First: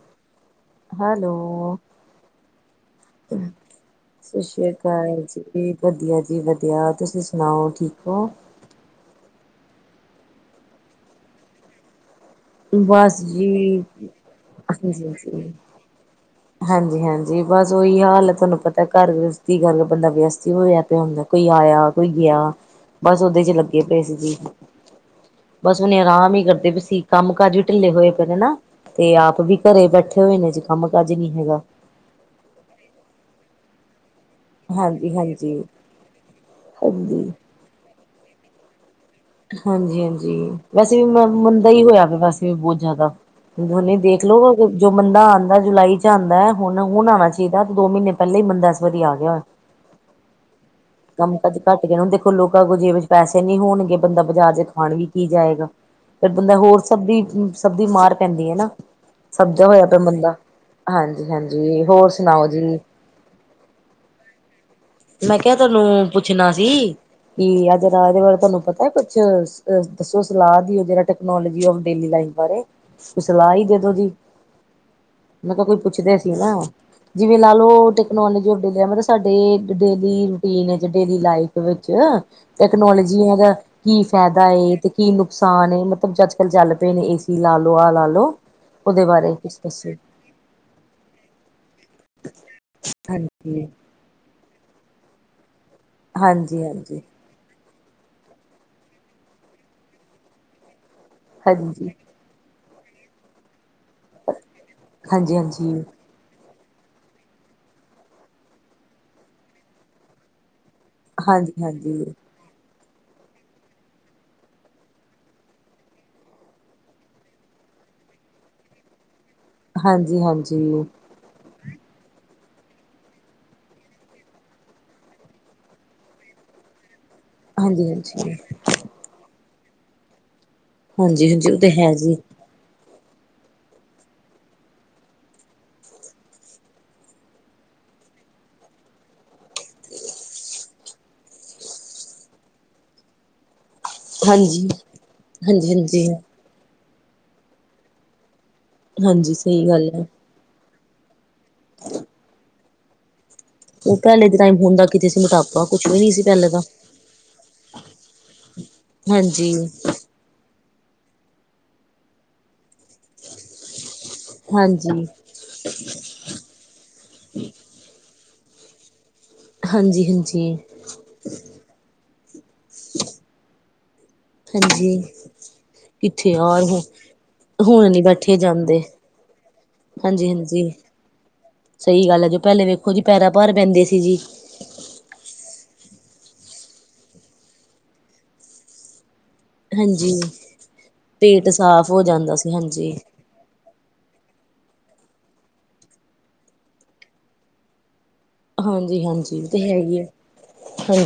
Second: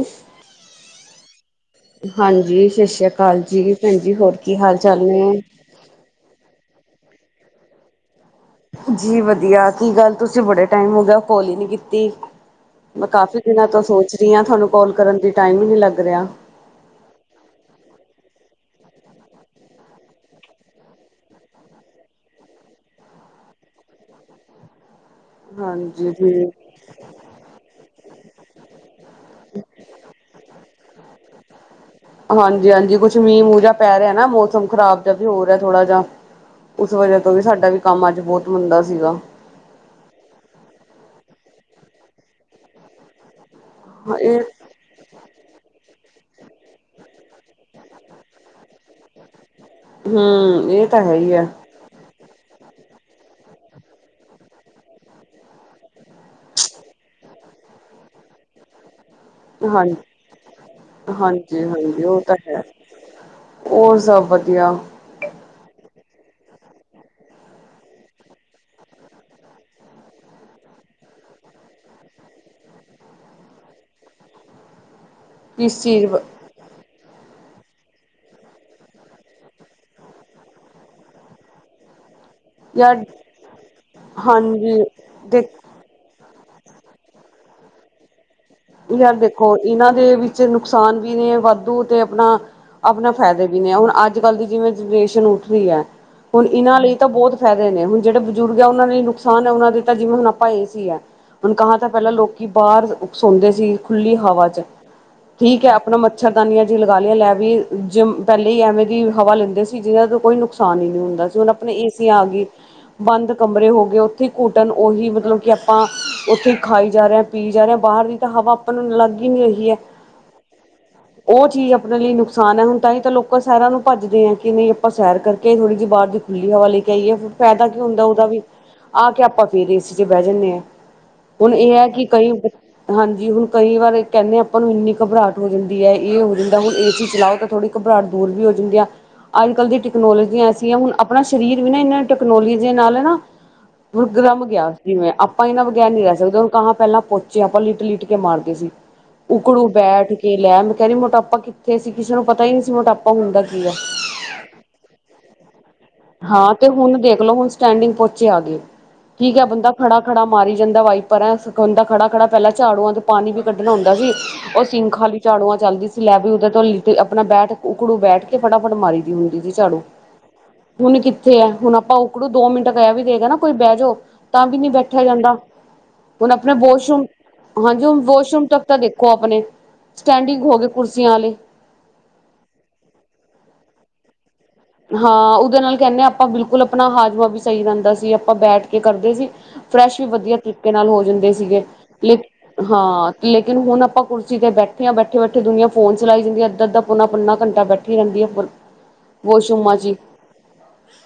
ਉਫ hello ਹਾਂਜੀ, ਸਤਿ ਸ੍ਰੀ ਅਕਾਲ ਜੀ, ਭੈਣ ਜ ਹੋਰ ਸਤਿ ਕੀ ਸ੍ਰੀ ਹਾਲ ਚਾਲ ਅਕਾਲ ਨੇ ਜੀ ਵਧੀਆ ਜੀ, ਵਧੀਆ, ਤੁਸੀਂ ਸੁਣਾਓ ਠੀਕ ਹੋ? ਜੀ ਵਧੀਆ, ਕੀ ਗੱਲ ਤੁਸੀਂ ਬੜੇ ਟਾਈਮ ਹੋ ਗਿਆ। ਕੋਲ ਹੀ ਨੀ ਕੀਤੀ ਮੈਂ ਬਸ ਕਾਫੀ ਜੀ ਦਿਨਾਂ ਤੋਂ ਸੋਚ ਰਹੀ ਹਾਂ ਤੁਹਾਨੂੰ ਕਾਲ ਕਰਨ ਦੀ ਟਾਈਮ ਹੀ ਨਹੀਂ ਲੱਗ ਰਿਹਾ। ਹਾਂਜੀ-ਹਾਂਜੀ, ਬਸ ਉਹੀ ਹਾਲ ਹੈ ਤੁਹਾਨੂੰ ਪਤਾ ਘਰ ਵਿਅਸਤੀ ਵਿੱਚ ਬੰਦਾ ਵਿਅਸਤ ਹੀ ਹੋਇਆ ਪਿਆ ਹੁੰਦਾ। ਕੋਈ ਆਇਆ ਕੋਈ ਗਿਆ ਬਸ ਉਹ ਓਦੇ ਚ ਲੱਗੇ ਪਏ ਸੀ ਜੀ ਬਸ ਹੁਣੇ ਹਾਂਜੀ ਆਰਾਮ ਹੀ ਜੀ ਕਰਦੇ ਪਏ ਸੀ ਕੰਮ ਕਾਜ ਵੀ ਢਿੱਲੇ ਹੋਏ ਪਏ ਨੇ ਨਾ ਤੇ ਆਪ ਵੀ ਘਰੇ ਬੈਠੇ ਹੋਏ ਨੇ ਚ ਕੰਮ ਕਾਜ ਨੀ ਹੈਗਾ। ਹਾਂਜੀ-ਹਾਂਜੀ, ਕੁੱਛ ਮੀਂਹ ਮੁਹ ਜਿਹਾ ਪੈ ਰਿਹਾ ਨਾ ਮ ਮੌਸਮ ਖ਼ਰਾਬ ਜਿਹਾ ਹਾਂਜੀ ਵੀ ਹੋਰ ਹੈ ਰਿਹਾ ਹਾਂਜੀ ਥੋੜਾ ਜਿਹਾ ਉਸ ਵਜਾ ਹਾਂਜੀ ਤੋਂ ਵੀ ਸਾਡਾ ਵੀ ਕੰਮ ਅੱਜ ਬਹੁਤ ਮੰੰਦਾ ਸੀਗਾ ਹਾਂਜੀ-ਹਾਂਜੀ ਵੈਸੇ ਵੀ ਮੰਦਾ ਹੀ ਹੋਇਆ ਵੀ ਵੈਸੇ ਵੀ ਬਹੁਤ ਜ਼ਿਆਦਾ [inaudible] ਹਾਂ ਦੇਖ ਇਹ ਲੋੋ ਜੋ ਮੰਦਾ ਆਉਂਦਾ ਜੁਲਾਈ ਚ ਆਉਂਦਾ ਹੈ ਹੁਣ ਹੁਣ ਆਉਣਾ ਚਾਹੀਦਾ ਤੇ ਦੋ ਮਹੀਨੇ ਪਹਿਲਾਂ ਹੀ ਮੰਦਾ ਇਸ ਵਾਰੀ ਆ ਗਿਆ ਹੋਇਆ। ਹਮ ਇਹ ਤਾਂ ਹੈ ਹੀ ਆ ਘੱਟ ਗਏ ਹੁਣ ਦੇਖੋ ਲੋਕਾਂ ਕੋ ਜੇ ਵਿੱਚ ਪੈਸੇ ਨੀ ਹੋਣਗੇ ਬੰਦਾ ਬਾਜ਼ਾਰ ਚ ਪਾਣੀ ਪੀ ਜਾਏਗਾ ਫਿਰ ਬੰਦਾ ਹੋਰ ਸਬੀ ਸਬਜ਼ੀ ਮਾਰ ਪੈਂਦੀ ਹੈ ਨਾ ਸੱਦਿਆ ਹੋਇਆ ਹਾਂਜੀ। ਪਿਆ ਬੰਦਾ ਹਾਂਜੀ ਹਾਂਜੀ-ਹਾਂਜੀ ਹੋਰ ਸੁਣਾਓ ਜੀ ਹੋਰ ਸਭ ਵਧੀਆ ਮੈਂ ਕਿਹਾ ਤੁਹਾਨੂੰ ਪੁੱਛਣਾ ਸੀ ਕਿ ਆ ਜਿਹੜਾ ਇਹਦੇ ਬਾਰੇ ਤੁਹਾਨੂੰ ਪਤਾ ਹੈ ਕੁਛ ਦੱਸੋ ਸਲਾਹ ਦੀਓ ਜਿਹੜਾ ਟੈਕਨੋਲੋਜੀ ਆਫ ਡੇਲੀ ਲਾਈਫ ਬਾਰੇ ਕੋਈ ਸਲਾਹ ਹੀ ਦੇ ਦੋ ਜੀ ਮੈਂ ਕਿਹਾ ਕੋਈ ਕਿਸ ਚੀਜ਼ ਪੁੱਛਦੇ ਸੀ ਨਾ ਜਿਵੇਂ ਲਾ ਲਓ ਟੈਕਨੋਲੋਜੀ ਅਪਡੇਲ ਮਤਲਬ ਸਾਡੇ ਡੇਲੀ ਰੂਟੀਨ ਵਿੱਚ ਡੇਲੀ ਲਾਈਫ ਵਿੱਚ ਯਾਰ ਟੈਕਨੋਲੋਜੀ ਇਹ ਦਾ ਕੀ ਫਾਇਦਾ ਏ ਹਾਂਜੀ ਤੇ ਕੀ ਦੇਖ ਨੁਕਸਾਨ ਏ ਮਤਲਬ ਜਦ ਚੱਲ ਪਏ ਨੇ ਏ ਸੀ ਲਾ ਲੋ ਆਹ ਲਾ ਲੋ ਯਾਰ ਦੇਖੋ ਇਹਨਾਂ ਦੇ ਵਿੱਚ ਨੁਕਸਾਨ ਵੀ ਨੇ ਵਾਧੂ ਤੇ ਆਪਣਾ ਆਪਣਾ ਫਾਇਦੇ ਵੀ ਹਾਂਜੀ ਨੇ ਹੈ ਹੁਣ ਅੱਜ ਕੱਲ ਦੀ ਜਿਵੇ ਜਨਰੇਸ਼ਨ ਉੱਠ ਰਹੀ ਹੈ ਹੁਣ ਹਾਂਜੀ ਇਹਨਾਂ ਲਈ ਹਾਂਜੀ ਹਾਂਜੀ ਤਾਂ ਬਹੁਤ ਫਾਇਦੇ ਨੇ ਹੁਣ ਜਿਹੜੇ ਬਜ਼ੁਰਗ ਆ ਉਹਨਾਂ ਨੇ ਨੁਕਸਾਨ ਹੈ ਉਹਨਾਂ ਦੇ ਤਾਂ ਜਿਵੇਂ ਹੁਣ ਆਪਾਂ ਏ ਸੀ ਹੈ ਹੁਣ ਕਾਂ ਤਾਂ ਹਾਂਜੀ ਪਹਿਲਾਂ ਲੋਕ ਕਿ ਬਾਹਰ ਸੌਦੇ ਸੀ ਖੁੱਲੀ ਹਵਾ ਚ ਠੀਕ ਹੈ ਹਾਂਜੀ ਆਪਣਾ ਮ ਮੱਛਰਦਾਨੀਆਂ ਜਿਹੀ ਲਗਾ ਲਈਆਂ ਲੈ ਵੀ ਜ ਪਹਿਲੇਾਂ ਹੀ ਐਵੇਂ ਦੀ ਹਵਾ ਲੈਂਦੇ ਸੀ ਜਿਹਨਾਂ ਤੋਂ ਕੋਈ ਨੁਕਸ ਨਸਾਨ ਹੀ ਨਹੀਂ ਹੁੰਦਾ ਸੀ ਹੁਣ ਹਾਂਜੀ ਆਪਣੇ ਏ ਹਾਂਜੀ ਸੀ ਆ ਗਏ ਬੰਦ ਕਮਰੇ ਹੋ ਗਏ ਉੱਥੇ ਘੂਟਣ ਉਹੀ ਮਤਲਬ ਕਿ ਆਪਾਂ ਉੱਥੇ ਹੀ ਖਾਈ ਜਾ ਰਹੇ ਹਾਂ ਪੀ ਜਾ ਰਹੇ ਹਾਂ ਬਾਹਰ ਦੀ ਤਾਂ ਹਵਾ ਆਪਾਂ ਨੂੰ ਲੱਗ ਹੀ ਨੀ ਰਹੀ ਹੈ ਹਾਂਜੀ-ਹਾਂਜੀ ਉਹ ਚੀਜ਼ ਆਪਣੇ ਲਈ ਨੁਕਸਾਨ ਹੈ ਹੁਣ ਤਾਂ ਹੀ ਤਾਂ ਲੋਕਾਂ ਸੈਰਾਂ ਨੂੰ ਭੱਜਦੇ ਆ ਕਿ ਨਹੀਂ ਆਪਾਂ ਸੈਰ ਕਰਕੇ ਥੋੜ੍ਹੀ ਜਿਹੀ ਬਾਹਰ ਦੀ ਖੁੱਲੀ ਹਵਾ ਲੈ ਕੇ ਆਈਏ ਫਿਰ ਫਾਇਦਾ ਕੀ ਹੁੰਦਾ ਉਹਦਾ ਹਾਂਜੀ-ਹਾਂਜੀ, ਵੀ ਆ ਕੇ ਆਪਾਂ ਫੇਰ ਏਸੀ ਚ ਬਹਿ ਜਾਂਦੇ ਹਾਂ ਹਾਂਜੀ-ਹਾਂਜੀ ਹੁਣ ਉਹ ਤੇ ਇਹ ਹੈ ਕਿ ਜੀ। ਕਈ ਹਾਂਜੀ ਹੁਣ ਕਈ ਵਾਰ ਕਹਿੰਦੇ ਆਪਾਂ ਨੂੰ ਇੰਨੀ ਘਬਰਾਹਟ ਹੋ ਜਾਂਦੀ ਹੈ ਇਹ ਹੋ ਜਾਂਦਾ ਹੁਣ ਏ ਸੀ ਚਲਾਓ ਤਾਂ ਥੋੜ੍ਹੀ ਘਬਰਾਹਟ ਦੂਰ ਵੀ ਹੋ ਜਾਂਦੀ ਆ ਅੱਜ ਕੱਲ੍ਹ ਦੀ ਟੈਕਨੋਲੋਜੀ ਐਸੀ ਆ ਹੁਣ ਆਪਣਾ ਸਰੀਰ ਵੀ ਨਾ ਇਹਨਾਂ ਟੈਕਨੋਲੋਜੀ ਦੇ ਨਾਲ ਨਾ ਬੁਕਰਮ ਹਾਂਜੀ, ਗਿਆ ਸੀ ਮੈਂ ਆਪਾਂ ਇਹਨਾਂ ਬਗ਼ੈਰ ਨੀ ਹਾਂਜੀ-ਹਾਂਜੀ, ਹਾਂਜੀ ਰਹਿ ਸਕਦੇ ਹੁਣ ਪਹਿਲਾਂ ਪੁੱ ੱਚੇ ਆਪਾਂ ਲਿਟ ਲਿਟ ਕੇ ਮਾਰਦੇ ਸੀ ਹਾਂਜੀ ਸਹੀ ਉਕੜੂ ਗੱਲ ਹੈ। ਬੈਠ ਕੇ ਲੈਮ ਤੇ ਮੋਟਾਪਾ ਕਿ ਇੱਥੇ ਸੀ ਕਿਸੇ ਨੂੰ ਪਤਾ ਹੀ ਨਹੀਂ ਸੀ ਮੋਟਪਾ ਹੁੰਦਾ ਕੀ ਆ ਉਹ ਪਹਿਲੇ ਦੇ ਟਾਈਮ ਹੁੰਦਾ ਕਿਤੇ ਸੀ ਮੋਟਾਪਾ ਕੁਛ ਵੀ ਨਹੀਂ ਸੀ ਪਹਿਲੇ ਹਾਂ ਤਾਂ ਤੇ ਹੁਣ ਦੇਖਲੋ ਹੁਣ ਸਟੈਂਡਿੰਗ ਪੋਚੇ ਆ ਗਏ ਠੀਕ ਹੈ ਹਾਂਜੀ ਬੰਦਾ ਖੜਾ ਖੜਾ ਮਾਰੀ ਜਾਂਦਾ ਵਾਈਪਰ ਹੈ ਹਦਾ ਖੜਾ ਖੜਾ ਪਹਿਲਾਂ ਝਾੜੂ ਤੇ ਪਾਣੀ ਵੀ ਕੱਢਣਾ ਹੁੰਦਾ ਸੀ ਉਹ ਹਾਂਜੀ, ਹਾਂਜੀ-ਹਾਂਜੀ, ਸਿੰਖਾਂਵਾਲੀ ਝਾੜੂਆਂ ਚੱਲਦੀ ਸੀ ਲੈ ਵੀ ਉਦੇ ਤੋਂ ਲਿ ਆਪਣਾ ਬੈਠ ਉਕੜੂ ਬੈਠ ਕੇ ਫਟਾਫਟ ਮਾਰੀ ਹੁੰਦੀ ਸੀ ਝਾੜੂ ਹਾਂਜੀ। ਹੁਣ ਕਿੱਥੇ ਆ ਹੁਣ ਆਪਾਂ ਉਕੜੂ ਦੋ ਮਿੰਟ ਕਹਿ ਵੀ ਦੇਗਾ ਨਾ ਕੋਈ ਬਹਿ ਜਾਓ ਤਾਂ ਵੀ ਨਹੀ ਹਾਂਜੀ ਬੈਠਿਆ ਜਾਂਦਾ ਕਿੱਥੇ ਹੁਣ ਆਪਣੇ ਯਾਰ ਵਾਸ਼ਰੂਮ ਹਾਂਜੀ ਹੁਣ ਨੀ ਬੈਠੇ ਵਾਸ਼ਰੂਮ ਤੱਕ ਤਾਂ ਜਾਂਦੇ ਦੇਖੋ ਆਪਣੇ ਸਟੈਂਡਿੰਗ ਹੋ ਗਏ ਹਾਂਜੀ-ਹਾਂਜੀ। ਕੁਰਸੀਆਂ ਵਾਲੇ ਸਹੀ ਗੱਲ ਹੈ ਜੋ ਪਹਿਲੇ ਵੇਖੋ ਜੀ ਪੈਰਾਾਂ ਭਾਰ ਪੈਂਦੇ ਸੀ ਜੀ ਹਾਂ ਉਹਦੇ ਨਾਲ ਕਹਿੰਦੇ ਹਾਂ ਆਪਾਂ ਬਿਲਕੁਲ ਆਪਣਾ ਹਾਜ਼ਮਾ ਵੀ ਸਹੀ ਰਹਿੰਦਾ ਸੀ ਆਪਾਂ ਬੈਠ ਕੇ ਕਰਦੇ ਸੀ ਫਰੈਸ਼ ਵੀ ਹਾਂਜੀ। ਵਧੀਆ ਤਰੀਕੇ ਨਾਲ ਹੋ ਜਾਂਦੇ ਪੇਟ ਸੀਗੇ ਸਾਫ਼ ਹੋ ਲੇ ਜਾਂਦਾ ਸੀ ਹਾਂ ਹਾਂਜੀ, ਲੇਕਿਨ ਹੁਣ ਆਪਾਂ ਕੁਰਸੀ 'ਤੇ ਬੈਠੇਾਂ ਬੈਠੇ ਬੈਠੇ ਦੁਨਆ ਫੋਨ ਚਲਾਈ ਜਾਂਦੀ ਅੱਧਾ ਅੱਧਾ ਪੁਣਾ ਪੰਨਾ ਘੰਟਾ ਬੈਠੀ ਰਹਿੰਦੀ ਹੈ ਹਾਂਜੀ- ਹਾਂਜੀ ਵਾਸਰੂਮਾ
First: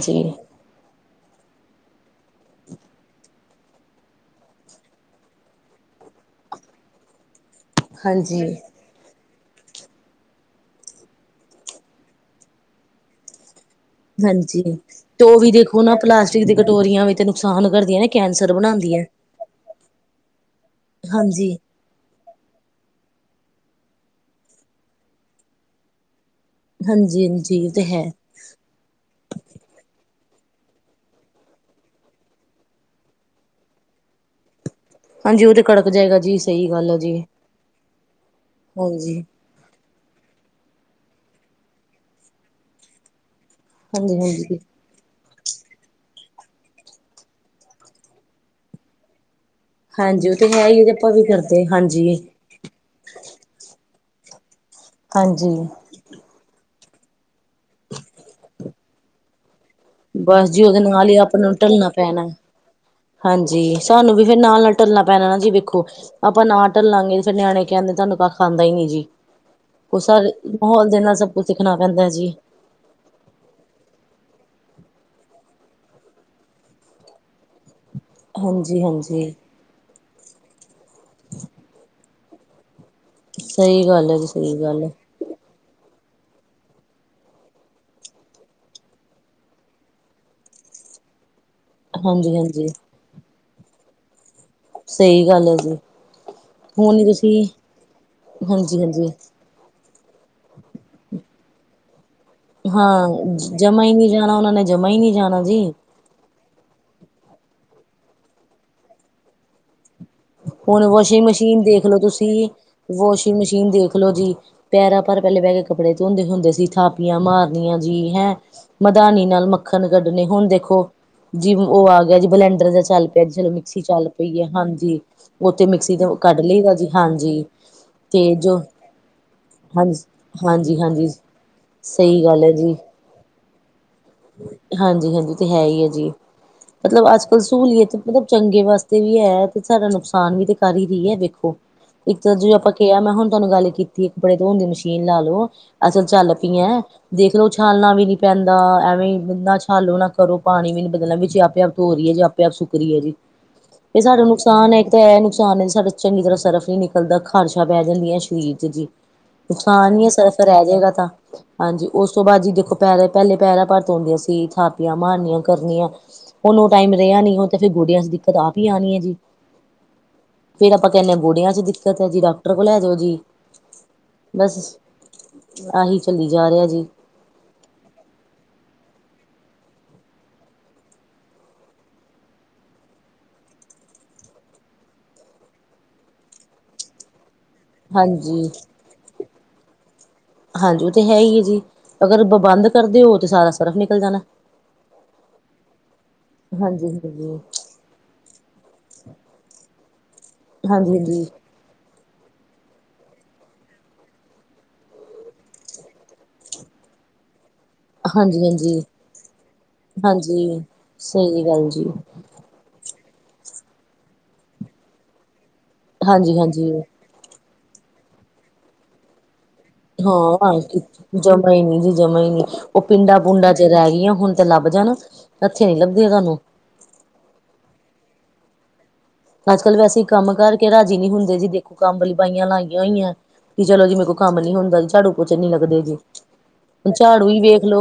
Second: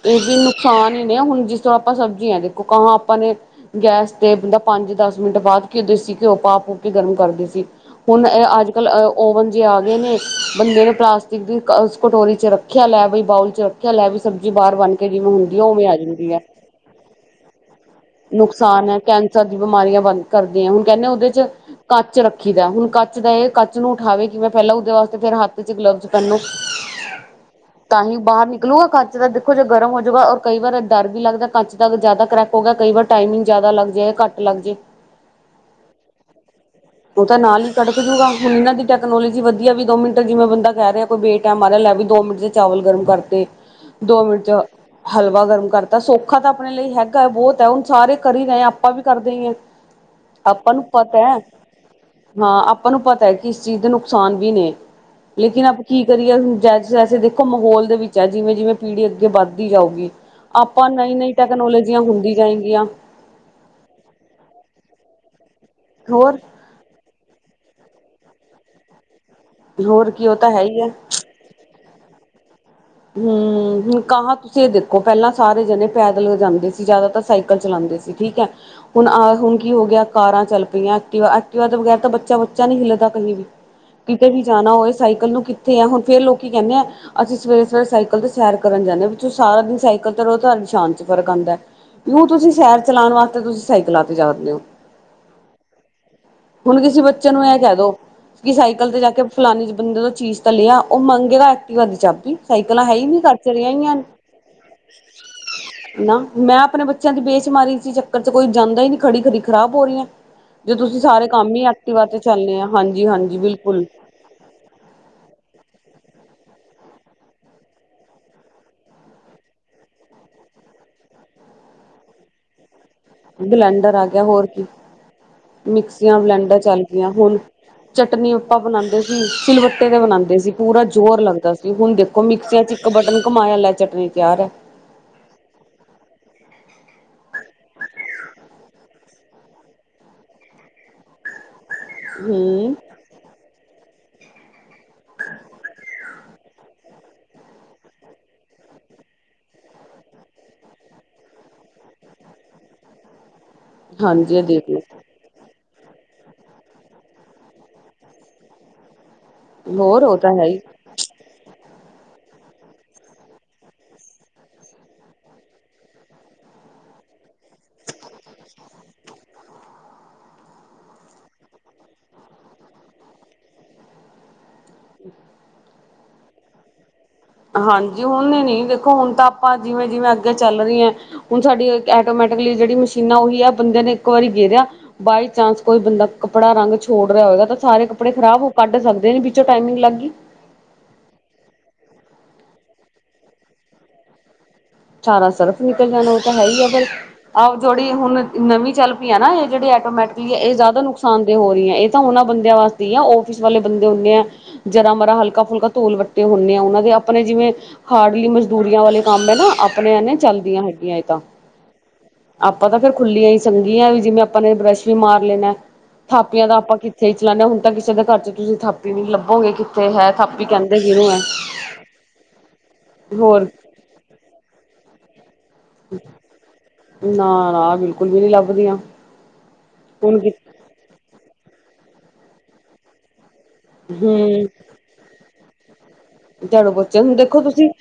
ਵਿਚ ਨੁਕਸਾਨ ਹੀ ਨੇ ਹੁਣ ਜਿਸ ਤਰ੍ਹਾਂ ਆਪਾਂ ਸਬਜ਼ੀ ਹ ਦੇਖੋ ਕਾਂ ਆਪਾਂ ਨੇ ਗੈਸ ਤੇ ਬੰਦਾ ਪੰਜ ਦਸ ਮਿੰਟ ਬਾਅਦ ਘਿਓ ਦੇ ਸੀ ਘਿਓ ਪਾ ਪੂ ਕੇ ਗਰਮ ਕਰਦੇ ਸੀ ਹੁਣ ਹਾਂਜੀ। ਅੱਜ ਕੱਲ੍ਹ ਓਵਨ ਜੇ ਆ ਗਏ ਨੇ ਬੰਦੇ ਨੇ ਪਲਾਸਟਿਕ ਦੀ ਕਟੋਰੀ ਚ ਰੱਖ ਰੱਖਿਆ ਲੈ ਵੀ ਬਾਊਲ ਚ ਰੱਖਿਆ ਲੈ ਵੀ ਸਬਜ਼ੀ ਹਾਂਜੀ ਬਾਹਰ ਬਣ ਕੇ ਤੇ ਜਿਵੇਂ ਉਹ ਵੀ ਹੁੰਦੀ ਹੈ ਦੇਖੋ ਉਵੇਂ ਨਾ ਆ ਜਾਂਦੀ ਹੈ ਪਲਾਸਟਿਕ ਦੀ ਕਟੋਰੀਆਂ ਵਿੱਚ ਨੁਕਸਾਨ ਕਰਦੀਆਂ ਨੇ ਕੈਂਸਰ ਨੁਕਸਾਨ ਹੈ ਬਣਾਉਂਦੀਆਂ। ਕੈਂਸਰ ਦੀ ਬਿਮਾਰੀਆਂ ਬਦ ਕਰਦੀਆਂ ਹੁਣ ਕਹਿੰਦੇ ਉਹਦੇ ਚ ਹਾਂਜੀ ਕੱਚ ਰੱਖੀ ਦਾ ਹੁਣ ਕੱਚ ਦਾ ਇਹ ਕੱਚ ਨੂੰ ਉਠਾਵੇ ਕਿ ਮੈਂ ਪਹਿਲਾਂ ਉਹਦੇ ਵਾਸਤੇ ਫੇਿਰ ਹੱਥ ਚ ਗਲਬਜ਼ ਤੈਨੂੰ, ਹਾਂਜੀ ਹਾਂਜੀ ਉਹ ਤੇ ਹੈ ਤਾਂਹੀ ਬਾਹਰ ਨਾਲ ਗਲੂ ਆ ਕਚ ਦਾ ਦੇਖੋ ਜ ਜੋ ਗਰਮ ਹੋਜੂਗਾ ਔਰ ਕਈ ਵਾਰ ਡਰ ਵੀ ਲੱਗਦਾ ਕਚ ਦਾ ਜ਼ਿਆਦਾ ਕਰੈਕ ਹੋ ਗਿਆ। ਕਈ ਵਾਰ ਟਾਈਮਿੰਗ ਜ਼ਿਆਦਾ ਲੱਗ ਜਾਏ, ਘੱਟ ਲੱਗ ਜਾਏ। ਹਾਂਜੀ ਉਹ ਤੇ ਕੜਕ ਜਾਏਗਾ ਜੀ ਸਹੀ ਗੱਲ ਹੈ ਜੀ। ਉਹ ਤਾਂ ਨਾਲ ਹੀ ਕੜਕ ਜੂਗਾ ਹੁਣ ਇਹਨਾਂ ਦੀ ਹਾਂਜੀ ਟੈਕਨੋਲੋਜੀ ਵਧੀਆ ਵੀ ਦੋ ਮਿੰਟ ਜਿਵੇਂ ਬੰਦਾ ਕਹਿ ਰਿਹਾ ਕੋਈ ਬੇ ਟੈਮ ਆ ਰਹਾ ਲੈ ਵੀ ਦੋ ਮਿੰਟ ਚ' ਚਾਵਲ ਗਰਮ ਕਰਤੇ। ਹਾਂਜੀ ਦੋ ਮਿੰਟ ਹਾਂਜੀ ਚ' ਹਲਵਾ ਗਰਮ ਕਰਤਾ ਸੌਖਾ ਤਾਂ ਆਪਣੇ ਲਈ ਹੈਗਾ ਬਹੁਤ ਹੈ ਹੁਣ ਸਾਰੇ ਕਰੀ ਰਹੇ ਆ ਆਪਾਂ ਵੀ ਕਰਦੇ ਹੀਏ। ਹਾਂਜੀ, ਉਹਥੇ ਮੈ ਹੀ ਆ ਜੇ ਆਪਾਂ ਵੀ ਕਰਦੇ। ਹਾਂਜੀ। ਹਾਂ, ਆਪਾਂ ਨੂੰ ਪਤਾ ਹੈ ਕਿ ਇਸ ਚੀਜ਼ ਦੇ ਨੁਕਸਾਨ ਵੀ ਨੇ। ਹਾਂਜੀ ਲੇਕਿਨ ਕੀ ਕਰੀਏ। ਹੂਣ ਜੈਸੈ -ਜੈਸੇ ਦੇਖੋ ਮਾਹੌਲ ਦੇ ਵਿੱਚ ਹੈ ਜਿਵੇਂ -ਜਿਵੇਂ ਪੀੜ੍ਹੀ ਅੱਗੇ ਵੱਧ ਜਾਊਗੀ। ਬਸ ਜੀ ਉਹਦੇ ਆਪਾਂ ਨਾਲ ਨਈ ਹੀ ਨਈ ਆਪਾਂ ਨੂੰ ਢਲਣਾ ਟੈਕਨੋਲੋਜੀਆਂ ਪੈਣਾ। ਹੁੰਦੀ ਜਾਏਗੀਆਂ। ਹਾਂਜੀ, ਸਾਨੂੰ ਵੀ ਫੇਰ ਨਾਲ ਨਾਲ ਢੱਲਣਾ ਪੈਣਾ ਨਾ ਜੀ ਵੇਖੋ। ਹੋਰ ਆਪਾਂ ਨਾ ਢਲਾਂਗੇ ਫੇਰ ਨਿਆਣੇ ਕਹਿੰਦੇ ਤੁਹਾਨੂੰ ਕੱਖ ਆਉਂਦਾ ਨੀ ਜੀ। ਉਹ ਹੋਰ ਕੀ ਤਾਂ ਹੈ ਹੀ ਮਾਹੌਲ ਹੈ ਦੇ ਨਾਲ ਸ ਉਹ ਸਿੱਖਣਾ ਪੈਂਦਾ ਜੀ। ਹਮ, ਹੁਣ ਕਾਂ ਤੁਸੀਂ ਇਹ ਦੇਖੋ ਪਹਿਲਾਂ ਸਾਰੇ ਜਣੇ ਪੈਦਲ ਜਾਂਦੇ ਸੀ ਜਿਆਦਾਤਰ ਸਾਈਕਲ ਚਲਾਉਂਦੇ ਸੀ। ਠੀਕ ਹੈ ਹਾਂਜੀ ਹੁਣ ਹਾਂਜੀ ਆ। ਹੁਣ ਕੀ ਹੋ ਗਿਆ ਕਾਰਾਂ ਚੱਲ ਪਈਆਂ, ਐਕਟਵਾ ਐਕਟਵਾ ਦੇ ਬਗੈਰ ਤਾਂ ਬੱਚਾ- ਬੱਚਾ ਨਹੀ ਹਿੱਲਦਾ। ਕਹੀ ਵੀ ਸਹੀ ਗੱਲ ਹੈ ਜੀ ਕਿਤੇ ਵੀ ਸਹੀ ਜਾਣਾ ਗੱਲ ਹੈ ਹੋਵੇ ਸਾਈਕਲ ਨੂੰ ਕਿੱਥੇ ਆ ਹੁਣ ਫੇਰ ਲੋਕੀ ਕਹਿੰਦੇ ਆ ਅਸੀਂ ਸਵੇਰੇ ਸਾਈਕਲ ਤੇ ਸੈਰ ਕਰਨ ਜਾਂਦੇ ਵਿੱਚੋਂ ਸਾਰਾ ਦਿਨ ਸਾਈਕਲ ਤੇ ਰਹੋ ਤੁਹਾਡਾ ਸ਼ਾਨ ਚ' ਫ਼ਰਕ ਆਂਦਾ ਹੈ। ਉ ਹਾਂਜੀ ਤੁਸੀਂ ਹਾਂਜੀ ਸੈਰ ਚਲਾਉਣ ਵਾਸਤੇ ਤੁਸੀਂ ਸਾਈਕਲਾਂ ਤੇ ਜਾਦੇ ਹੋ। ਸਹੀ ਗੱਲ ਹੈ ਜੀ ਹੁਣ ਕਿਸੇ ਹੀ ਬੱਚੇ ਨੂੰ ਤੁਸੀਂ ਇਹ ਕਹਿ ਦੋ ਕਿ ਹਾਂਜੀ ਸਾਈਕਲ ਤੇ ਹਾਂਜੀ ਜਾ ਕੇ ਫਲਾਾਣੇ ਬੰਦੇ ਦਾ ਚੀਜ਼ ਤਾਂ ਲਿਆ ਉਹ ਮੰਗੇਗਾ ਐਕਟੀਵਾ ਦੀ ਚਾਬੀ। ਸਾਈਕਲਾਂ ਹੈ ਹੀ ਹਾਂ, ਨਹੀਂ ਘਰ ਚ ਰਹੀਆਂ ਜਮਾ ਹੀ ਹਨ ਨਹੀਂ ਜਾਣਾ ਉਹਨਾਂ ਨੇ ਜਮਾ ਹੀ ਨਹੀਂ ਜਾਣਾ ਜੀ। ਨਾ, ਮੈਂ ਆਪਣੇ ਬੱਚਿਆਂ ਦੀ ਬੇਸ਼ੁਮਾਰੀ ਚ' ਚੱਕਰ ਚ' ਕੋਈ ਜਾਂਦਾ ਹੀ ਨੀ। ਖੜੀ- ਖੜੀ ਖਰਾਬ ਹੋ ਰਹੀ ਹੈ। ਹੁਣ ਵਾਸ਼ਿੰਗ ਮਸ਼ੀਨ ਦੇਖਲੋ ਤੁਸੀਂ, ਚੱਲਣੇ ਆ ਹਾਂਜੀ ਹਾਂਜੀ ਵਾਸ਼ਿੰਗ ਮਸ਼ੀਨ ਬਿਲਕੁਲ ਦੇਖਲੋ ਜੀ। ਪੈਰਾਂ ਪਰ ਪਹਿਲੇ ਬਹਿ ਕੇ ਕੱਪੜੇ ਧੋਂਦੇ ਹੁੰਦੇ ਸੀ। ਥਾਪੀਆਂ ਮਾਰਨੀਆਂ ਜੀ ਹੈਂ। ਮਧਾਨੀ ਨਾਲ ਮੱਖਣ ਕੱਢਣੇ ਹੁਣ ਦੇਖੋ ਜੀ, ਉਹ ਆ ਗਿਆ ਜੀ ਬਲੈਂਡਰ ਦਾ ਚੱਲ ਪ ਚਲੋ, ਮਿਕਸੀ ਬਲੈਂਡਰ ਆ ਚੱਲ ਗਿਆ ਪਈ ਹੋਰ ਹੈ ਕੀ ਹਾਂਜੀ। ਉਥ ਮਿਕਸੀ ਤੇ ਮਿਕਸੀਆਂ ਕੱਢ ਬਲੈਂਡਰ ਲਈ ਦਾ ਚੱਲ ਜੀ। ਗਈਆਂ ਹਾਂਜੀ। ਹੁਣ ਚਟਨੀ ਤੇ ਜੋ ਆਪਾਂ ਬਣਾਉਂਦੇ ਸੀ ਸਿਲਵੱਟੇ ਦੇ ਹਾਂਜੀ ਬਣਾਉਂਦੇ ਸੀ। ਹਾਂਜੀ ਪੂਰਾ ਹਾਂਜੀ ਜ਼ੋਰ ਲੱਗਦਾ ਸੀ ਹੁਣ ਦੇਖੋ ਸਹੀ ਗੱਲ ਹੈ ਮਿਕਸੀਆਂ ਚ' ਜੀ ਇੱਕ ਬਟਨ ਕਮਾਇਆ ਲੈ ਚਟਨੀ ਤਿਆਰ ਹੈ। ਹਾਂਜੀ- ਹਾਂਜੀ ਤੇ ਹੈ ਹੀ ਹੈ ਜੀ। ਮਤਲਬ ਅੱਜ ਕੱਲ੍ਹ ਸਹੂਲੀਅਤ ਮਤਲਬ ਚੰਗੇ ਵਾਸਤੇ ਵੀ ਹੈ ਤੇ ਸਾਡਾ ਨੁਕਸਾਨ ਵੀ ਤੇ ਕਰ ਹੀ ਰਹੀ ਹੈ ਦੇਖੋ। ਇੱਕ ਤਾਂ ਜ ਆਪਾਂ ਹਮ ਕਿਹਾ ਮੈਂ ਹੁਣ ਤੁਹਾਨੂੰ ਗੱਲ ਕੀਤੀ ਕੱਪੜੇ ਧੋਣ ਦੀ ਮਸ਼ੀਨ ਲਾ ਲਓ। ਅਸਲ ਚੱਲ ਪਈ ਐਂ। ਦੇਖਲੋ ਉਛਾਲਣਾ ਵੀ ਨੀ ਪੈਂਦਾ। ਨਾ ਛਾਲੋ ਨਾ ਕਰੋ ਪਾਣੀ ਵੀ ਨੀ ਬਦਲ ਵੀ ਜੇ ਆਪੇ- ਆਪ ਧੋ ਰਹੀਏ ਜੇ ਆਪੇ -ਆਪ ਸੁੱਕ ਰਹੀਏ ਜੀ। ਇਹ ਸਾਡਾ ਹਾਂਜੀ ਦੇਖ ਨੁਕਸਾਨ ਹੈ ਲਓ ਇੱਕ ਤਾਂ ਇਹ ਨੁਕਸਾਨ ਹੈ ਸਾਡਾ। ਚੰਗੀ ਤਰ੍ਹਾਂ ਸਰਫ ਨੀ ਨਿਕਲਦਾ। ਖਰਸ਼ਾ ਬਹਿ ਜਾਂਦੀਆਂ ਸਰੀਰ ਚ' ਜੀ। ਨੁਕਸਾਨ ਹੀ ਹੋਰ ਹੈ ਉਹ ਤਾਂ ਸਫ ਹੀ ਰਹਿ ਜਾਏਗਾ ਤਾਂ। ਹਾਂਜੀ, ਉਸ ਤੋਂ ਬਾਅਦ ਜੀ ਦੇਖੋ ਪੈਰ ਪਹਿਲੇ ਪੈਰਾਂ ਭ ਉਂਦੀਆਂ ਸੀ ਥਾਪੀਆਂ ਮਾਰਨੀਆਂ ਕਰਨੀਆਂ। ਉਹੁਨੂੰ ਟਾਈਮ ਰਿਹਾ ਨੀ ਹੁਣ। ਫਿਰ ਗੋਡਿਆਂ ਚ' ਦਿੱਕਤ ਆਪ ਹੀ ਆਣੀ ਹੈ ਜੀ। ਫੇਰ ਆਪਾਂ ਕਹਿੰਦੇ ਹਾਂ ਗੋੜਿਆਂ ਚ' ਦਿੱਕਤ ਹੈ ਜੀ ਡਾਕਟਰ ਕੋਲ ਲੈ ਜਾਓ ਜੀ। ਬਸ, ਆਹੀ ਚੱਲੀ ਜਾ ਰਿਹਾ ਜੀ। ਹਾਂਜੀ ਹੁਣ ਨ ਨੀ। ਦੇਖੋ ਹੁਣ ਤਾਂ ਆਪਾਂ ਜਿਵੇਂ -ਜਿਵੇਂ ਅੱਗੇ ਚੱਲ ਰਹੀ ਹੈ। ਹੁਣ ਸਾਡੀ ਐਟੋਮੈਟਿਕਲੀ ਜਿਹੜੀ ਮਸ਼ੀਨਾਂ ਉਹੀ ਆ ਬੰਦਿਆਂ ਨੇ ਇੱਕ ਵਾਰੀ ਗੇਰਿਆ। ਬਾਈ ਚਾਂਸ ਕੋਈ ਬੰਦਾ ਕੱਪੜਾ ਰੰਗ ਛੋੜ ਰਿਹਾ ਹੋਏਗਾ। ਸਾਰੇ ਕੱਪੜੇ ਖਰਾਬ ਹਾਂਜੀ ਉਹ ਕੱਢ ਸਕਦੇ ਨੇ ਵਿੱਚੋਂ ਟਾਈਮਿੰਗ ਲੱਗ ਗਈ। ਹਾਂਜੀ ਉਹ ਤੇ ਹੈ ਹੀ ਹੈ ਜੀ। ਅਗਰ ਬੰਦ ਕਰਦੇ ਹੋ ਤਾਂ ਸਾਰਾ ਸਰਫ ਨਿਕਲ ਜਾਣਾ। ਸਾਰਾ ਸਰਫ ਨਿਕਲ ਜਾਣਾ ਉਹ ਤਾਂ ਹੈ ਹੀ। ਹੈ ਬ ਹਾਂਜੀ ਹਾਂਜੀ। ਆਓ ਜੋ ਜਿਹੜੀ ਹੁਣ ਨਵੀਂ ਚੱਲ ਪਈ ਹੈ ਨਾ ਇਹ ਜਿਹੜੀ ਐਟੋਮੈਟਿਕਲੀ ਹੈ ਇਹ ਜ਼ਿਆਦਾ ਹਾਂਜੀ ਨੁਕਸਾਨ ਹਾਂਜੀ ਦੇ ਹੋ ਰ ਇਹ ਤਾਂ ਉਹਨਾਂ ਬੰਦਿਆਂ ਵਾਸਤੇ ਹੀ ਆ ਆਫਿਸ ਵਾਲੇ ਬੰਦੇ ਹੁੰਦੇ ਆ। ਜਰਾ- ਮਰਾ, ਹਲਕਾ -ਫੁਲਕਾ ਧੂਲ ਵੱਟੇ ਹੁੰਦੇ ਆ। ਉਹਨਾਂ ਦੇ ਆਪਣੇ ਜਿਵੇਂ ਹਾਰਡਲੀ ਹਾਂਜੀ ਹਾਂਜੀ। ਮਜ਼ਦੂਰੀਆਂ ਵਾਲੇ ਕੰਮ ਹੈ ਨਾ, ਆਪਣੇ ਆਂ ਨੇ ਚੱਲਦੀਆਂ ਹਾਂਜੀ ਹੈਗੀਆਂ ਇਹਏ ਤਾਂ। ਸਹੀ ਗੱਲ ਜੀ ਆਪਾਂ ਤਾਂ ਫੇਰ ਖੁੱਲੀਆਂ ਹੀ ਸੰਘੀਆਂ ਵੀ ਨੀ ਜਿਵੇਂ, ਆਪਾਂ ਨੇ ਬਰੱਸ਼ ਵੀ ਮਾਰ ਲੈਣਾ, ਹਾਂਜੀ ਥਾਪੀਆਂ ਦਾ ਹਾਂਜੀ ਆਪਾਂ ਸਹੀ ਚਲਾਂਦੇ। ਹੁਣ ਕਿਸੇ ਘਰ ਚ ਤੁਸੀਂ ਥਾਪੀ ਲਭੋਗੇ। ਹਾਂ ਜਮਾ ਨੀ ਜੀ, ਜਮ ਹੀ ਨੀ ਉਹ ਹੋਰ ਪਿੰਡਾਂ-ਪੁੰਡਾਂ ਚ ਰਹਿ ਗਈਆਂ ਹੁਣ। ਥ ਲੱਭ ਜਾਣਾ, ਹੱਥੇ ਨੀ ਲੱਭਦੀਆ ਤੁਹਾਨੂੰ। ਨਾ, ਨਾ ਬਿਲਕੁਲ ਵੀ ਨਹੀਂ ਲੱਭਦੀਆਂ। ਅੱਜ-ਕੱਲ੍ਹ ਵੈਸੇ ਹੀ ਹੁਣ ਕਿ ਕੰਮ ਕਰਕੇ ਰਾਜੀ ਨਹੀਂ ਹੁੰਦੇ ਜੀ। ਦੇਖੋ ਕੰਮ ਵਾਲੀਆਂ ਬਾਈਆਂ ਲਾਈਆਂ ਹੋਈਆਂ। ਕਿ ਚਲੋ ਜੀ ਮੇਰੇ ਕੋ ਕੰਮ ਹੂੰ ਨੀ ਹੁੰਦਾ। ਝਾੜੂ ਪੋਚੇ ਨੀ ਲੱਗਦੇ ਜੀ। ਝਾੜੂ ਹੁਣ ਪੋਚੇ ਨੂੰ ਝਾੜੂ ਈ ਦੇਖੋ ਵੇਖ ਤੁਸੀਂ ਲੋ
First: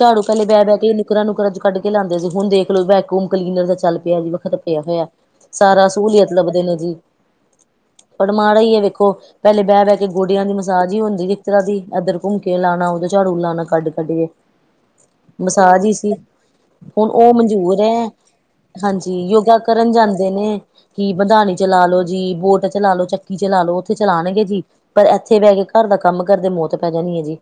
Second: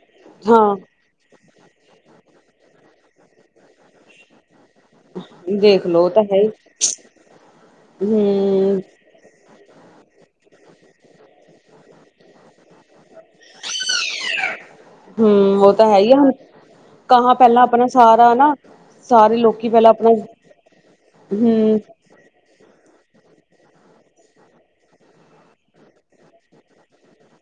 ਝਾੜੂ ਪਹਿਲੇ ਬਹਿ, ਹਾਂ ਬਹਿ ਕੇ ਕੁਕਾਂ ਨੂਕਰਾ ਚ ਕੱਢ ਲਉਂਦੇ ਸੀ, ਹੁਣ ਦੇਖ ਲੋ ਵੈਕੂਮ ਕਲੀਨਰ ਦਾ ਚੱਲ ਪਿਆ ਜੀ ਵੱਖਤ ਪਿਆ ਹੋਇਆ। ਸਾਰਾ ਦੇਖਲੋ ਉਹ ਤਾਂ ਸਹੂਲੀਅਤ ਹੈ ਹੀ ਲੱਭਦੇ ਨੇ ਜੀ, ਪਰ ਮਾੜਾ ਈ ਐ ਹੂੰ ਵੇਖੋ ਪਹਿਲੇ ਬਹਿ, ਬਹਿ ਕੇ ਗੋਡਿਆਂ ਦੀ ਮਸਾਜ ਈ ਹੁੰਦੀ ਇੱਕ ਤਰਾ ਦੀ। ਇੱਧਰ ਘੁੰਮ ਕੇ ਲਾਉਣਾ, ਉਹਦੋਂ ਝਾੜੂ ਲਉਣਾ ਕੱਢ, ਕੱਢ ਕੇ ਹੂੰ, ਓ ਮਸਾਜ ਤਾਂ ਹੈ ਹੀ ਸੀ ਆ ਹੁਣ। ਹੁਣ ਉਹ ਕਹਾਂ ਪਹਿਲਾਂ ਮਨਜੂਰ ਆਪਣਾ ਹੈ ਸਾਰਾ ਨਾ ਹਾਂਜੀ ਸਾਰੇ ਯੋਗਾ ਲੋਕੀ ਪਹਿਲਾਂ ਕਰਨ ਆਪਣਾ ਜਾਂਦੇ ਕਿ ਬੰਧਾਨੀ ਹੂੰ ਚਲਾ ਲੋ ਜੀ, ਬੋਟ ਚਲਾ ਲੋ ਚੱਕੀ ਚਲਾ ਲੋ ਓਤੇ ਚਲਾਉਣਗੇ ਜੀ। ਪਰ ਇੱਥੇ ਬਹਿ ਕੇ ਘਰ ਦਾ ਕੰਮ ਕਰਦੇ ਮੌਤ ਪੈ ਜਾਣੀ ਐ ਜੀ।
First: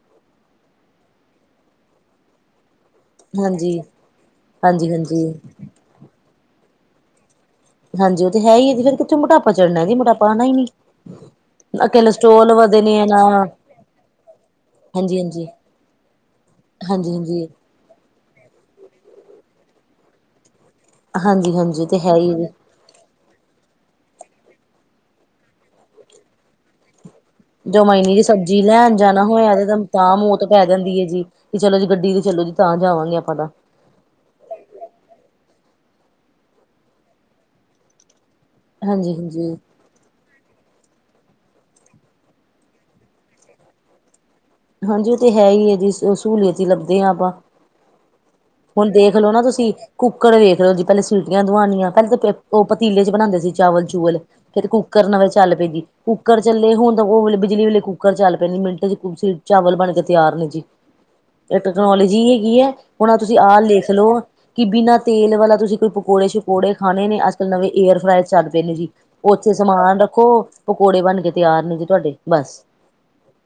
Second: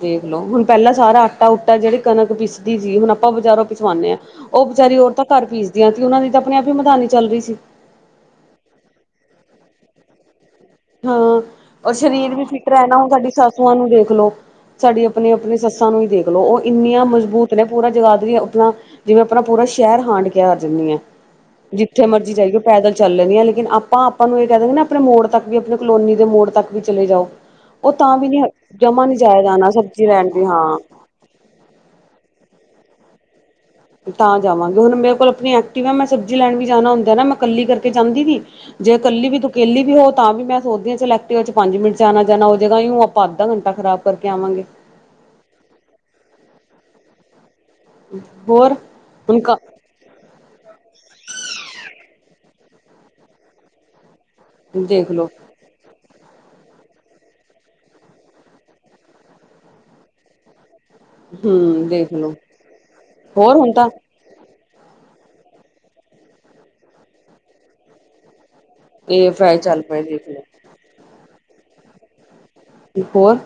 ਦੇਖਲੋ ਹੁਣ ਪਹਿਲਾਂ ਸਾਰਾ ਆਟਾ-ਉਟਾ ਜਿਹੜੀ ਕਣਕ ਪਿਸਦੀ ਸੀ, ਹੁਣ ਆਪਾਂ ਬਜਾਰੋਂ ਹਾਂਜੀ ਪਿਛਵਾਉਂਨੇ ਆ। ਉਹ ਹਾਂਜੀ ਬਚਾਰੀ ਹਾਂਜੀ ਔਰਤਾਂ ਘਰ ਪੀਸਦੀਆ ਤੇ ਉਹਨਾ ਦੀ ਤਾਂ ਆਪਣੇ ਆਪ ਹੀ ਮਧਾਨੀ ਚੱਲ ਰਹੀ ਸੀ। ਹਾਂਜੀ, ਉਹ ਤਾਂ ਹੈ ਹੀ ਈ, ਫੇਰ ਕਿਥੋਂ ਮੋਟਾਪਾ ਚੜ੍ਹਨਾ ਸੀ। ਮੋਟਾਪਾ ਆਣਾ ਈ ਨੀ। ਨਾ ਹਾਂ ਸਰੀਰ ਵੀ ਕੋਲਸਟ੍ਰੋਲ ਫਿੱਟ ਵਧੇ ਰਹਿਣਾ। ਨੇ ਹੁਣ, ਨਾ ਸਾਡੀ ਸਾਸੂ ਮਾਂ ਨੂੰ ਦੇਖਲੋ। ਸਾਡੀ ਹਾਂਜੀ ਆਪਣੀ, ਹਾਂਜੀ ਆਪਣੇ ਸੱਸਾਂ ਨੂੰ ਈ ਦੇਖਲੋ ਉਹ ਇੰਨੀਆਂ ਹਾਂਜੀ ਹਾਂਜੀ ਮਜ਼ਬੂਤ ਨੇ। ਪੂਰਾ ਜਗਾ ਦਏ ਆਪਣਾ ਜਿਵੇਂ, ਆਪਣਾ ਪੂਰਾ ਸ਼ਹਿਰ ਹਾਂਡ ਕੇ ਆ ਜਾਂਦੀ ਹ ਹਾਂਜੀ ਹਾਂਜੀ ਉਹ ਤੇ ਜਿੱਥੇ ਹੈ ਹੀ ਮਰਜ਼ੀ ਹੈ ਜੀ। ਜਾਈਗੀ ਪੈਦਲ ਚੱਲ ਲੈਂਨੀ ਆ ਲੇਕਿਨ ਆਪਾਂ, ਆਪਾਂ ਨੂੰ ਇਹ ਕਹਿ ਦੇਨ ਆਪਣੇ ਮੋੜ ਤੱਕ ਵੀ ਆਪਣੇ ਕਲੋਨੀ ਦੇ ਮੋੜ ਤੱਕ ਵੀ ਚਲੇ ਜਾਓ ਉਹ ਜਮਾ ਈ ਨੀ ਤਾਂ ਜੀ ਵੀ ਸਬਜ਼ੀ ਲੈਨ ਜਮਾ ਨੀ ਜਾਨਾ ਜਾਇਆ ਹੋਏ ਜਾਣਾ ਤੇ ਸਬਜ਼ੀ ਤਾਂ ਲੈਣ ਮੌਤ ਵੀ ਪੈ ਹਾਂ। ਜਾਂਦੀ ਐ ਜੀ। ਤੇ ਚਲੋ ਜੀ ਗੱਡੀ ਤੇ ਚਲੋ ਜੀ ਤਾਂ ਜਾਵਾਂਗੇ ਆਪਾਂ ਤਾਂ ਤਾਂ ਜਾਵਾਂਗੇ ਹੁਣ ਮੇਰੇ ਕੋਲ ਆਪਣੀ ਐਕਟਿਵਾ ਆ। ਮੈਂ ਸਬਜ਼ੀ ਲੈਣ ਵੀ ਜਾਣਾ ਹੁੰਦਾ ਨਾ, ਮੈਂ ਕੱਲੀ ਕਰਕੇ ਜਾਂਦੀ ਨੀ ਜੇ ਇਕੱਲੀ ਵੀ ਤੂੰ ਹਾਂਜੀ-ਹਾਂਜੀ। ਹਾਂਜੀ ਕੇਲੀ ਵੀ ਉਹ ਤਾਂ ਵੀ ਮੈਂ ਸੋਚਦੀ ਆ, ਚਲ ਐਕਟੀਵਾ ਚ ਪੰਜ ਮਿੰਟ ਚ ਆਣਾ ਜਾਣਾ ਹੋ ਜਾਣਾ। ਜੋ ਆਪਾਂ ਅੱਧਾ ਘੰਟਾ ਖਰਾਬ ਕਰਕੇ ਆਵਾਂਗੇ। ਹਾਂਜੀ ਉਹ ਤੇ ਹੈ ਈ ਐ ਜੀ ਸਹੂਲੀਅਤ ਹੀ ਲੱਭਦੇ ਹਾਂ ਆਪਾਂ ਹੋਰ ਹੁਣ ਦੇਖਲੋ ਨਾ ਤੁਸੀਂ ਕੁੱਕਰ ਵੇਖ ਲਹੋ ਜੀ, ਪਹਿਲੇ ਸੀਟੀਆਂ ਦਆਉਣੀਆਂ ਪਹਿਲੇ ਤੇ ਉਹ ਪਤੀਲੇ ਚ ਬਣਾਦੇ ਸੀ ਚਾਵਲ-ਚੂਵਲ ਫਿਰ ਕੁੂੱਕਰ ਨਵੇਂ ਦੇਖਲੋ ਚੱਲ ਪਏ ਜੀ। ਕੁੱਕਰ ਚੱਲੇ, ਹੁਣ ਉਹ ਵਲੇ ਬਿਜਲੀ ਵਾਲੇ ਕ ਕੁੱਕਰ ਚੱਲ ਪਏ ਮਿੰਟ ਚ ਚਾਵਲ ਬਣ ਕੇ ਤਿਆਰ ਨੇ ਜੀ। ਇਕ ਹੂੰ ਟੈਕਨੋਲੋਜੀ ਦੇਖਲੋ ਹੈਗੀ ਆ ਹੁਣ ਤੁਸੀਂ ਹੋਰ ਆਹ ਹੁਣ ਤਾਂ ਲਿਖ ਲਓ ਕਿ ਬਿਨਾਂ ਤੇਲ ਵਾਲਾ ਤੁਸੀਂ ਕੋਈ ਪਕੌੜੇ-ਸ਼ਕੌੜੇ ਖਾਣੇ ਨੇ, ਅਜ-ਕੱਲ ਨਵੇਂਏਅਰ ਫਰਾਈ ਚੱਲ ਪਏ ਨੇ ਜੀ। ਇਹ ਓਥੇ ਫਰਾਈ ਚੱਲ ਸਮਾਨ ਪਏ ਰੱਖੋ ਦੇਖਲੋ ਪਕੌੜੇ ਬਣ ਕੇ ਤਿਆਰ ਨੇ ਜੀ ਤੁਹਾਡੇ ਬਸ। ਹੋਰ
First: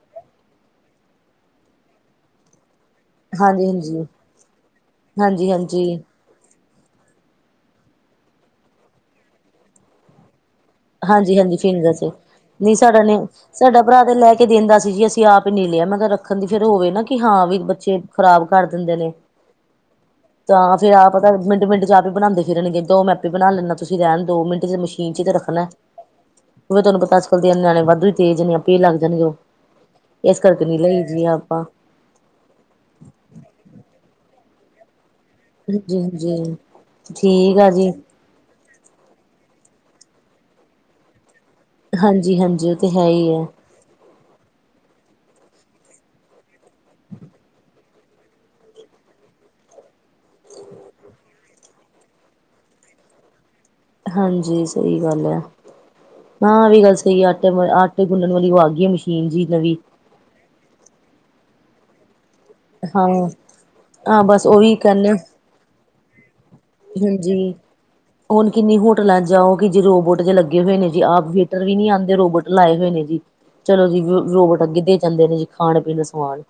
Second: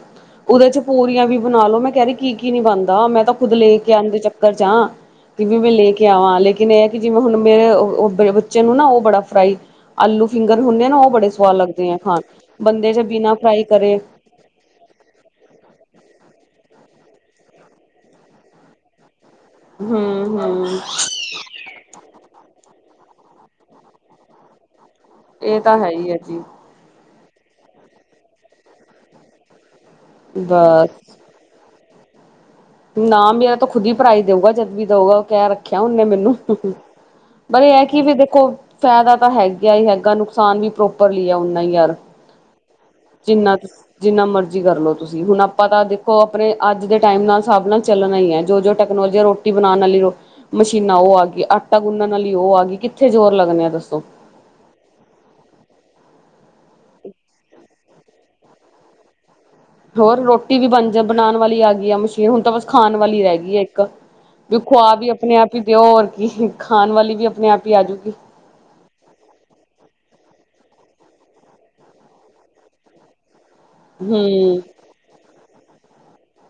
ਉਹਦੇ ਚ ਪੂਰੀਆਂ ਵੀ ਬਣਾ ਲੋੋ ਮੈਂ ਕਹਿ ਰਹੀ ਕੀ ਕੀ ਨਹੀਂ ਬਣਦਾ ਮੈਂ ਤਾਂ ਖੁਦ ਹਾਂਜੀ ਲੈ ਕੇ ਹਾਂਜੀ ਆਣ ਦੇ ਚੱਕਰ ਚ ਆ ਕਿ ਹਾਂਜੀ ਵੀ, ਮੈਂ ਲੈ ਹਾਂਜੀ ਕੇ ਆਵਾਂ ਲੇਕਿਨ ਕਿਨ ਕਿ ਜਿਵੇਂ, ਹੁਣ ਮੇਰੇ ਬੱਚੇ ਨੂੰ ਨਾ ਉਹ ਬੜਾ ਫਰਾਈ ਆਲੂ ਫਿੰਗਰ ਹੁੰਦੇ ਆ ਨਾ, ਉਹ ਬੜੇ ਹਾਂਜੀ ਸਵਾਦ ਹਾਂਜੀ ਲੱਗਦੇ ਫਿੰਗਰ ਆ ਚ ਖਾਣ, ਨਹੀਂ ਬੰਦੇ ਜੇ ਸਾਡਾ ਨੇ ਬਿਨਾਂ ਫਰਾਈ ਸਾਡਾ ਕਰੇ ਭਰਾ ਤੇ ਲੈ ਦਿੰਦਾ ਸੀ ਜੀ। ਅਸੀਂ ਆਪ ਈ ਨੀ ਲਿਆ ਮੈਂ ਕਿਹਾ ਰੱਖਣ ਦੀ ਫੇਰ ਹੋਵੇ ਨਾ ਕਿ ਹਾਂ ਵੀ ਬੱਚੇ ਖ਼ਰਾਬ ਕਰ ਦਿੰਦੇ ਨੇ। ਹੂੰ ਹੂੰ ਤਾਂ ਫੇਰ ਆਪ ਤਾਂ ਮਿੰਟ, ਮਿੰਟ ਚ ਆਪ ਬਣਾਦੇ ਫਿਰਨਗੇ ਦੋ ਮੈ ਆਪੇ ਬਣਾ ਲੈਦਾ, ਤੁਸੀਂ ਰਹਿਣ ਦੋ ਮਿੰਟ ਚ ਮਸ਼ੀਨ ਚ ਇਹ ਤਾਂ ਹੈ ਈ ਆ ਜੀ। ਉਵੇ ਤੁਹਾਨੂੰ ਤਾ ਅੱਜ-ਕਲ ਦੇ ਨਿਆਣੇ ਵਾਧੂ ਤੇਜ ਨੇ ਆਪੇ ਲਗ ਜਾਣਗੇ ਉਹ ਇਸ ਕਰਕੇ ਨੀ ਲਈ ਬਸ ਜੀਏ ਆਪਾਂ। ਨਾ ਮੇਰਾ ਤਾਂ ਖੁਦ ਹੀ ਭਰਾ ਈ ਦੇਊਗਾ ਜਦ ਵੀ ਦਊਗਾ। ਕਹਿ ਰੱਖਿਆ ਹਾਂਜੀ ਉਹਨੇ ਮੈਨੂੰ। ਹਾਂਜੀ ਠੀਕ ਪਰ, ਆ ਇਹ ਜੀ ਕਿ ਵੀ ਦੇਖੋ ਫ਼ਾਇਦਾ ਤਾਂ ਹੈਗਾ ਈ ਹੈਗਾ ਨੁਕਸਾਨ ਵੀ ਪ੍ਰੋ ਹਾਂਜੀ ਹਾਂਜੀ ਉਹ ਤੇ ਹੈ ਹੀ ਹੈ [inaudible] ਜਿੰਨਾ ਮਰਜ਼ੀ ਕਰ ਲਓ ਤੁਸੀਂ ਹੁਣ ਆਪਾਂ ਤਾਂ ਦੇਖੋ ਆਪਣੇ ਅੱਜ ਦੇ ਟਾਈਮ ਨਾਲ ਸ ਹਸਾਬ ਨਾਲ ਚੱਲਣਾ ਈ ਏ, ਜੋ ਦੋ ਟੈਕਨੋਲੋਜੀ ਏ ਰੋਟੀ ਬਣਾਉਣ ਵਾਲੀ ਮਸ਼ੀਨਾ ਉਹ ਆ ਗਈ, ਆਟਾ ਗੁੰਨਣ ਵਾਲੀ ਉਹ ਆ ਗਈ, ਕਿੱਥੇ ਜ਼ੋਰ ਲੱਗਣਾ ਦੱਸੋ। ਹਾਂਜੀ ਸਹੀ ਗੱਲ ਐ। ਆ ਵੀ ਗੱਲ ਸਹੀ ਆਟੇ, ਆਟੇ ਗੁੰਨਣ ਵਾਲੀ ਉਹ ਆ ਗਈ ਮਸ਼ੀਨ ਜੀ ਨਵੀ ਹੋਰ ਰੋਟੀ ਵੀ ਬਣ ਜਾ, ਬਣਾਣ ਵਾਲੀ ਆ ਗਈ ਆ, ਮਸ਼ੀਨ ਹੁਣ ਤਾਂ ਬਸ ਖਾਣ ਹਾਂ ਵਾਲੀ ਰਹਿ ਗਈ ਐ ਇੱਕ ਹਾਂ ਬਸ ਵੀ ਉਹੀ ਖੁਆ ਵੀ ਕਹਿੰਦੇ ਆਪਣੇ ਆਪ ਹੀ ਦਿਓ, ਹੋਰ ਕੀ, ਖਾਣ ਵਾਲੀ ਵੀ ਆਪਣੇ ਹਾਂਜੀ ਆਪ ਹੀ ਆਜੂਗੀ। ਹੁਣ ਕਿੰਨੀ ਹੋਟਲਾਂ ਜਾਓ, ਕਿ ਜੀ ਰੋਬੋਟ ਜੇ ਲੱਗੇ ਹੋਏ ਨੇਂ ਜੀ, ਆਪ ਵੇਟਰ ਵੀ ਨੀਂ ਆਉਂਦੇ ਰੋਬੋਟ ਲਾਏ ਹੋਏ ਨੇਂ ਜੀ। ਚਲੋ ਜੀ ਰੋ ਹਮ ਰੋਬਟ ਅੱਗੇ ਦੇ ਜਾਂਦੇ ਨੇਂ ਜੀ, ਖਾਣ-ਪੀਣ ਦਾ ਸਮਾਨ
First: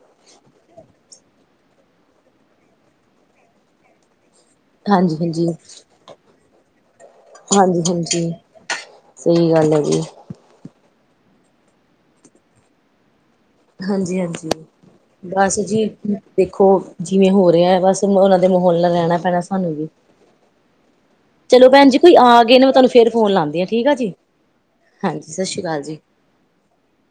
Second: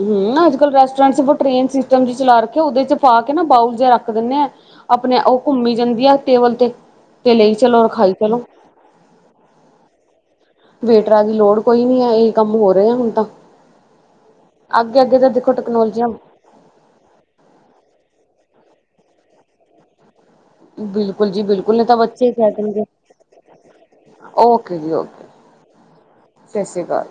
ਹਂ, ਅੱਜ-ਕੱਲ ਰੈਸਟੋਰੈਂਟ ਬ ਟਰੇਨ ਸਿਸਟਮ ਚਲਾ ਰੱਖਿਆ, ਉਹਦੇ ਚ ਪਾ ਕੇ ਨਾ ਬਾਊਲ ਜਿਹਾ ਰੱਖ ਦਿੰਣੇ ਆਂ। ਹਾਂਜੀ ਆਪਣੇ ਉਹ ਹਾਂਜੀ ਘੁੰਮੀ ਜਾਂਦੀ ਆ ਟੇਬਲ ਤੇ, ਤੇ ਲਈ ਚਲੋ ਔਰ ਹਾਂਜੀ ਖਾਈ ਹਾਂਜੀ ਚਲੋ। ਸਹੀ ਗੱਲ ਐ ਜੀ। ਵੇਟਰਾਂ ਦੀ ਲੋੜ ਕੋਈ ਨੀਂ ਐ, ਇਹ ਕੰਮ ਹੋ ਰਿਹੇ ਐ ਹੁਣ ਤਾਂ ਹਾਂਜੀ ਹਾਂਜੀ, ਅੱਗੇ ਅੱਗੇ ਤਾਂ ਦੇਖੋ ਬਸ ਜੀ। ਟੈਕਨੋਲੋਜੀਆਂ ਦੇਖੋ ਜਿਵੇਂ ਹੋ ਰਿਹਾ, ਬਸ ਉਹਨਾਂ ਦੇ ਮਾਹੌਲ ਨਾਲ ਰਹਿਣਾ ਪੈਣਾ ਸਾਨੂੰ ਵੀ [unintelligible] ਬਿਲਕੁਲ ਜੀ ਚਲੋ ਬਿਲਕੁਲ ਨਹੀਂ ਭੈਣ ਤਾਂ ਜੀ ਕੋਈ ਬੱਚੇ ਆ ਕਹਿ ਗਏ ਨੇਂ, ਮੈਂ ਦੇਣਗੇ ਤੁਹਾਨੂੰ ਫੇਰ ਫੋਨ ਲਾਂਦੀ ਆਂ, ਠੀਕ ਆ ਜੀ। ਓਕੇ ਜੀ। ਓਕੇ ਹਾਂਜੀ, ਸਤਿ ਸ਼੍ਰੀ ਅਕਾਲ ਜੀ। ਸਤਿ ਸ਼੍ਰੀ ਅਕਾਲ।